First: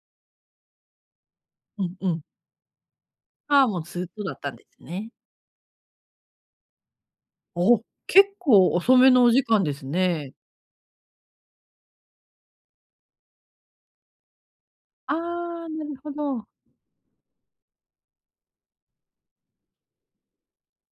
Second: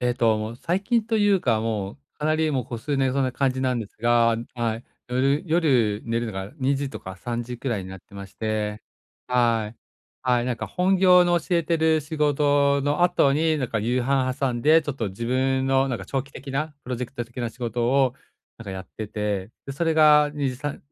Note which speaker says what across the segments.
Speaker 1: えっと、もう最近というか、
Speaker 2: う
Speaker 1: も
Speaker 2: ん
Speaker 1: う、
Speaker 2: うん。
Speaker 1: かなりもう、こ数年そうな感じ
Speaker 2: ああ、
Speaker 1: なん
Speaker 2: もう
Speaker 1: です
Speaker 2: すっとだ
Speaker 1: が
Speaker 2: ったんで
Speaker 1: は
Speaker 2: す
Speaker 1: い、
Speaker 2: ね。
Speaker 1: 夜夜寝るのが2時とか3時くら
Speaker 2: お、
Speaker 1: いになってま
Speaker 2: 結
Speaker 1: し
Speaker 2: 構
Speaker 1: て、
Speaker 2: 遅めのお時間
Speaker 1: は
Speaker 2: で
Speaker 1: い、
Speaker 2: すね。
Speaker 1: はい、なんか本業の教えてる仕事の後に、なんか夕飯挟んで、ちょっと
Speaker 2: あ
Speaker 1: 自分
Speaker 2: あ、な
Speaker 1: のな
Speaker 2: る
Speaker 1: んか、
Speaker 2: ほ
Speaker 1: 長期
Speaker 2: ど。
Speaker 1: 的なプロジェクト的な仕事をなんかやってて、で、それが2時さん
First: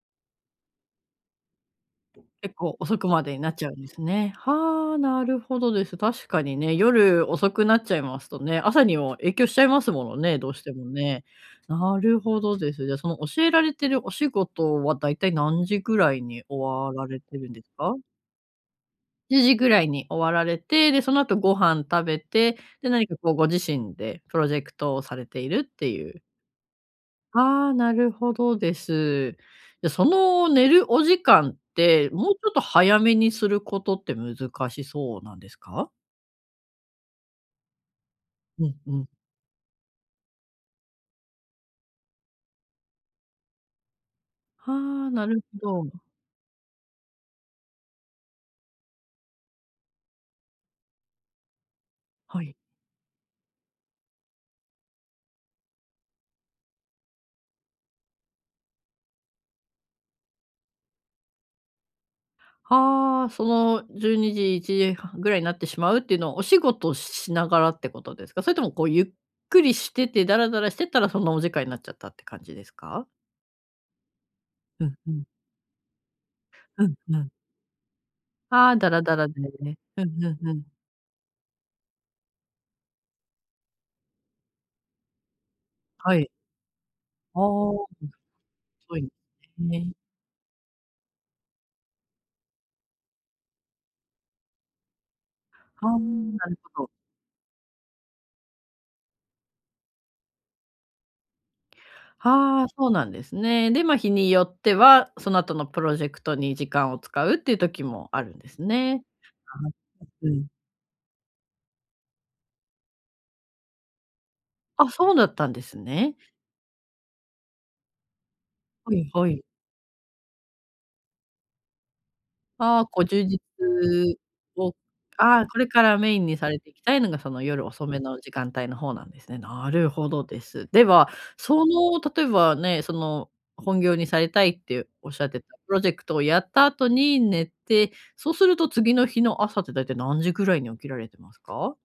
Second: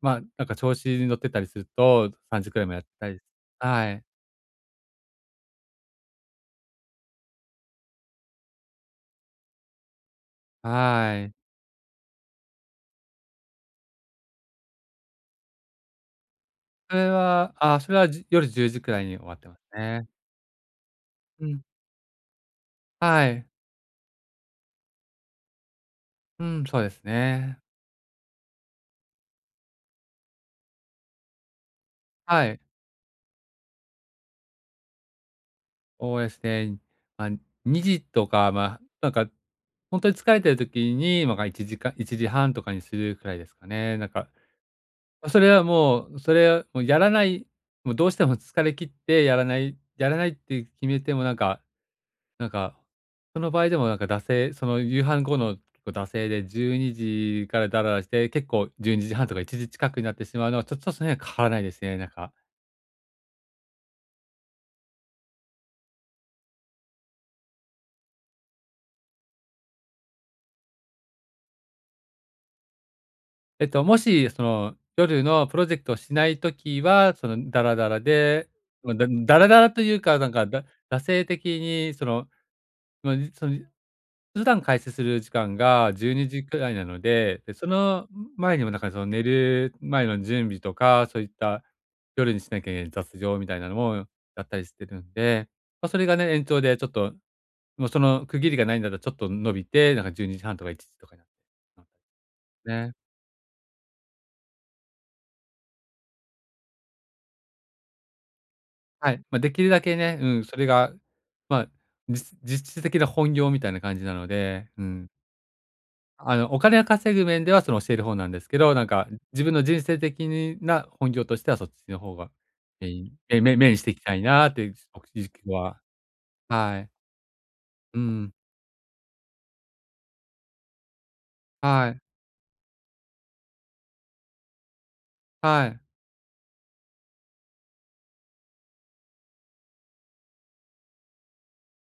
Speaker 1: まあ、なんか調子に乗ってたりすると3時
Speaker 2: 結
Speaker 1: くらいまで
Speaker 2: 構、
Speaker 1: やっ
Speaker 2: 遅
Speaker 1: た
Speaker 2: く
Speaker 1: り
Speaker 2: までになっちゃうんで
Speaker 1: は
Speaker 2: す
Speaker 1: い。
Speaker 2: ね。はあ、なるほどです。確かにね、夜遅くなっちゃいますとね、朝にも影響しちゃいますものね、どうしても
Speaker 1: は
Speaker 2: ね。
Speaker 1: い。
Speaker 2: なるほどです。じゃ、その教えられてるお仕事は、大体何時ぐらいに終
Speaker 1: そ
Speaker 2: わ
Speaker 1: れ
Speaker 2: られてる
Speaker 1: は
Speaker 2: んで
Speaker 1: ああ、そ
Speaker 2: か？
Speaker 1: れは、じ夜10時くらいに終わっ
Speaker 2: じゅう
Speaker 1: てま
Speaker 2: じぐらい
Speaker 1: ね。
Speaker 2: に終わられて、でその後
Speaker 1: う
Speaker 2: ご
Speaker 1: ん。
Speaker 2: 飯食べて、で、何か
Speaker 1: は
Speaker 2: こう
Speaker 1: い。
Speaker 2: ご自身でプロジェクトをされているっていう
Speaker 1: うん、そうですね。
Speaker 2: ああ、なるほどです。じゃ、その寝るお時間って、もうち
Speaker 1: は
Speaker 2: ょっ
Speaker 1: い。
Speaker 2: と早めにすることって難しそうなんですか？
Speaker 1: おおえすね、ま、2時とか
Speaker 2: うん
Speaker 1: まあ、
Speaker 2: う
Speaker 1: な
Speaker 2: ん。
Speaker 1: んかほんとに疲れている時にま、が1時間1時30分とかにするくらいですかね、なんか
Speaker 2: はあ、な
Speaker 1: そ
Speaker 2: る
Speaker 1: れは
Speaker 2: ほど。
Speaker 1: もう、それをもうやらないもうどうしても疲れきってやらない。やらないって決めてもなんか
Speaker 2: は
Speaker 1: なん
Speaker 2: い。
Speaker 1: か、その場合でもなんか惰性、その夕飯後のこう惰性で12時からダララして、結構12時30分とか1時近くになってしまうのは、ちょちょっと、その辺変わらないですね、なんか
Speaker 2: はあ、その12時、1時30分ぐらいになってしまうっていうのは、お仕事ししながらってことですか？それともこうゆっくりしてて、ダラダラしてたらそのお時間になっちゃったって感じですか？
Speaker 1: えっと、もしその
Speaker 2: うんう
Speaker 1: 夜
Speaker 2: ん。
Speaker 1: のプロジェクトをしない時
Speaker 2: うん
Speaker 1: は、
Speaker 2: う
Speaker 1: そ
Speaker 2: ん。
Speaker 1: の、ダラダラで、
Speaker 2: ああ、だ
Speaker 1: ま、
Speaker 2: ら
Speaker 1: だ
Speaker 2: だら
Speaker 1: ダ
Speaker 2: だ
Speaker 1: ラ
Speaker 2: よ
Speaker 1: ダラ
Speaker 2: ね。
Speaker 1: という
Speaker 2: う
Speaker 1: か
Speaker 2: ん
Speaker 1: なん
Speaker 2: う
Speaker 1: か、
Speaker 2: んう
Speaker 1: だ
Speaker 2: ん。
Speaker 1: 惰性的にその、のにそゆ普段開始する時間がじゅう
Speaker 2: は
Speaker 1: に
Speaker 2: い。
Speaker 1: じくらいなの
Speaker 2: あ
Speaker 1: で、
Speaker 2: あ、
Speaker 1: で、そ
Speaker 2: うん。
Speaker 1: の前にもなんか、そ
Speaker 2: は
Speaker 1: の、
Speaker 2: い、
Speaker 1: 寝る
Speaker 2: ね。
Speaker 1: 前の準備とか、そういった夜にしなきゃいけない雑情みたいなのもやったりしてるんで、
Speaker 2: あ
Speaker 1: ま、そ
Speaker 2: あ、
Speaker 1: れがね、延
Speaker 2: なる
Speaker 1: 長で
Speaker 2: ほ
Speaker 1: ちょっ
Speaker 2: ど。
Speaker 1: ともうその区切りがないんだたちょっと伸びて、なんか12時30分とか1時とかにな
Speaker 2: ああ、
Speaker 1: ま、
Speaker 2: そう
Speaker 1: ね。
Speaker 2: なんですね。で、ま、日によっては、その後のプロジェクトに時間を使うっていう時もあるんですね。
Speaker 1: はい、まあ、で
Speaker 2: あ
Speaker 1: きる
Speaker 2: あ、う
Speaker 1: だけね、う
Speaker 2: う
Speaker 1: ん、
Speaker 2: ん。
Speaker 1: それがまあ、じす実質的な本業みたいな感じなので、う
Speaker 2: あ、
Speaker 1: ん。
Speaker 2: そうだったんですね。
Speaker 1: あの、お金が稼ぐ面では、その教える方なんですけど、なん
Speaker 2: は
Speaker 1: か、
Speaker 2: いはい。
Speaker 1: 自分の人生的にな本業としてはそっちの方が、
Speaker 2: ああ、
Speaker 1: メイ
Speaker 2: こう
Speaker 1: ン、
Speaker 2: 充実
Speaker 1: めめメイしていきたいなってい
Speaker 2: を
Speaker 1: うお時
Speaker 2: ああ、
Speaker 1: 期
Speaker 2: これ
Speaker 1: は
Speaker 2: からメインにされてい
Speaker 1: は
Speaker 2: き
Speaker 1: い。
Speaker 2: たいのが、その夜遅
Speaker 1: う
Speaker 2: めの時
Speaker 1: ん。
Speaker 2: 間帯の方なんですね。なるほどです。では、そ
Speaker 1: はい。
Speaker 2: の例えばね、その本業にされたいっておっしゃってた
Speaker 1: は
Speaker 2: プ
Speaker 1: い。
Speaker 2: ロジェクトをやった後に寝て、そうすると次の日の朝ってだいたい何時ぐらいに起きられてますか？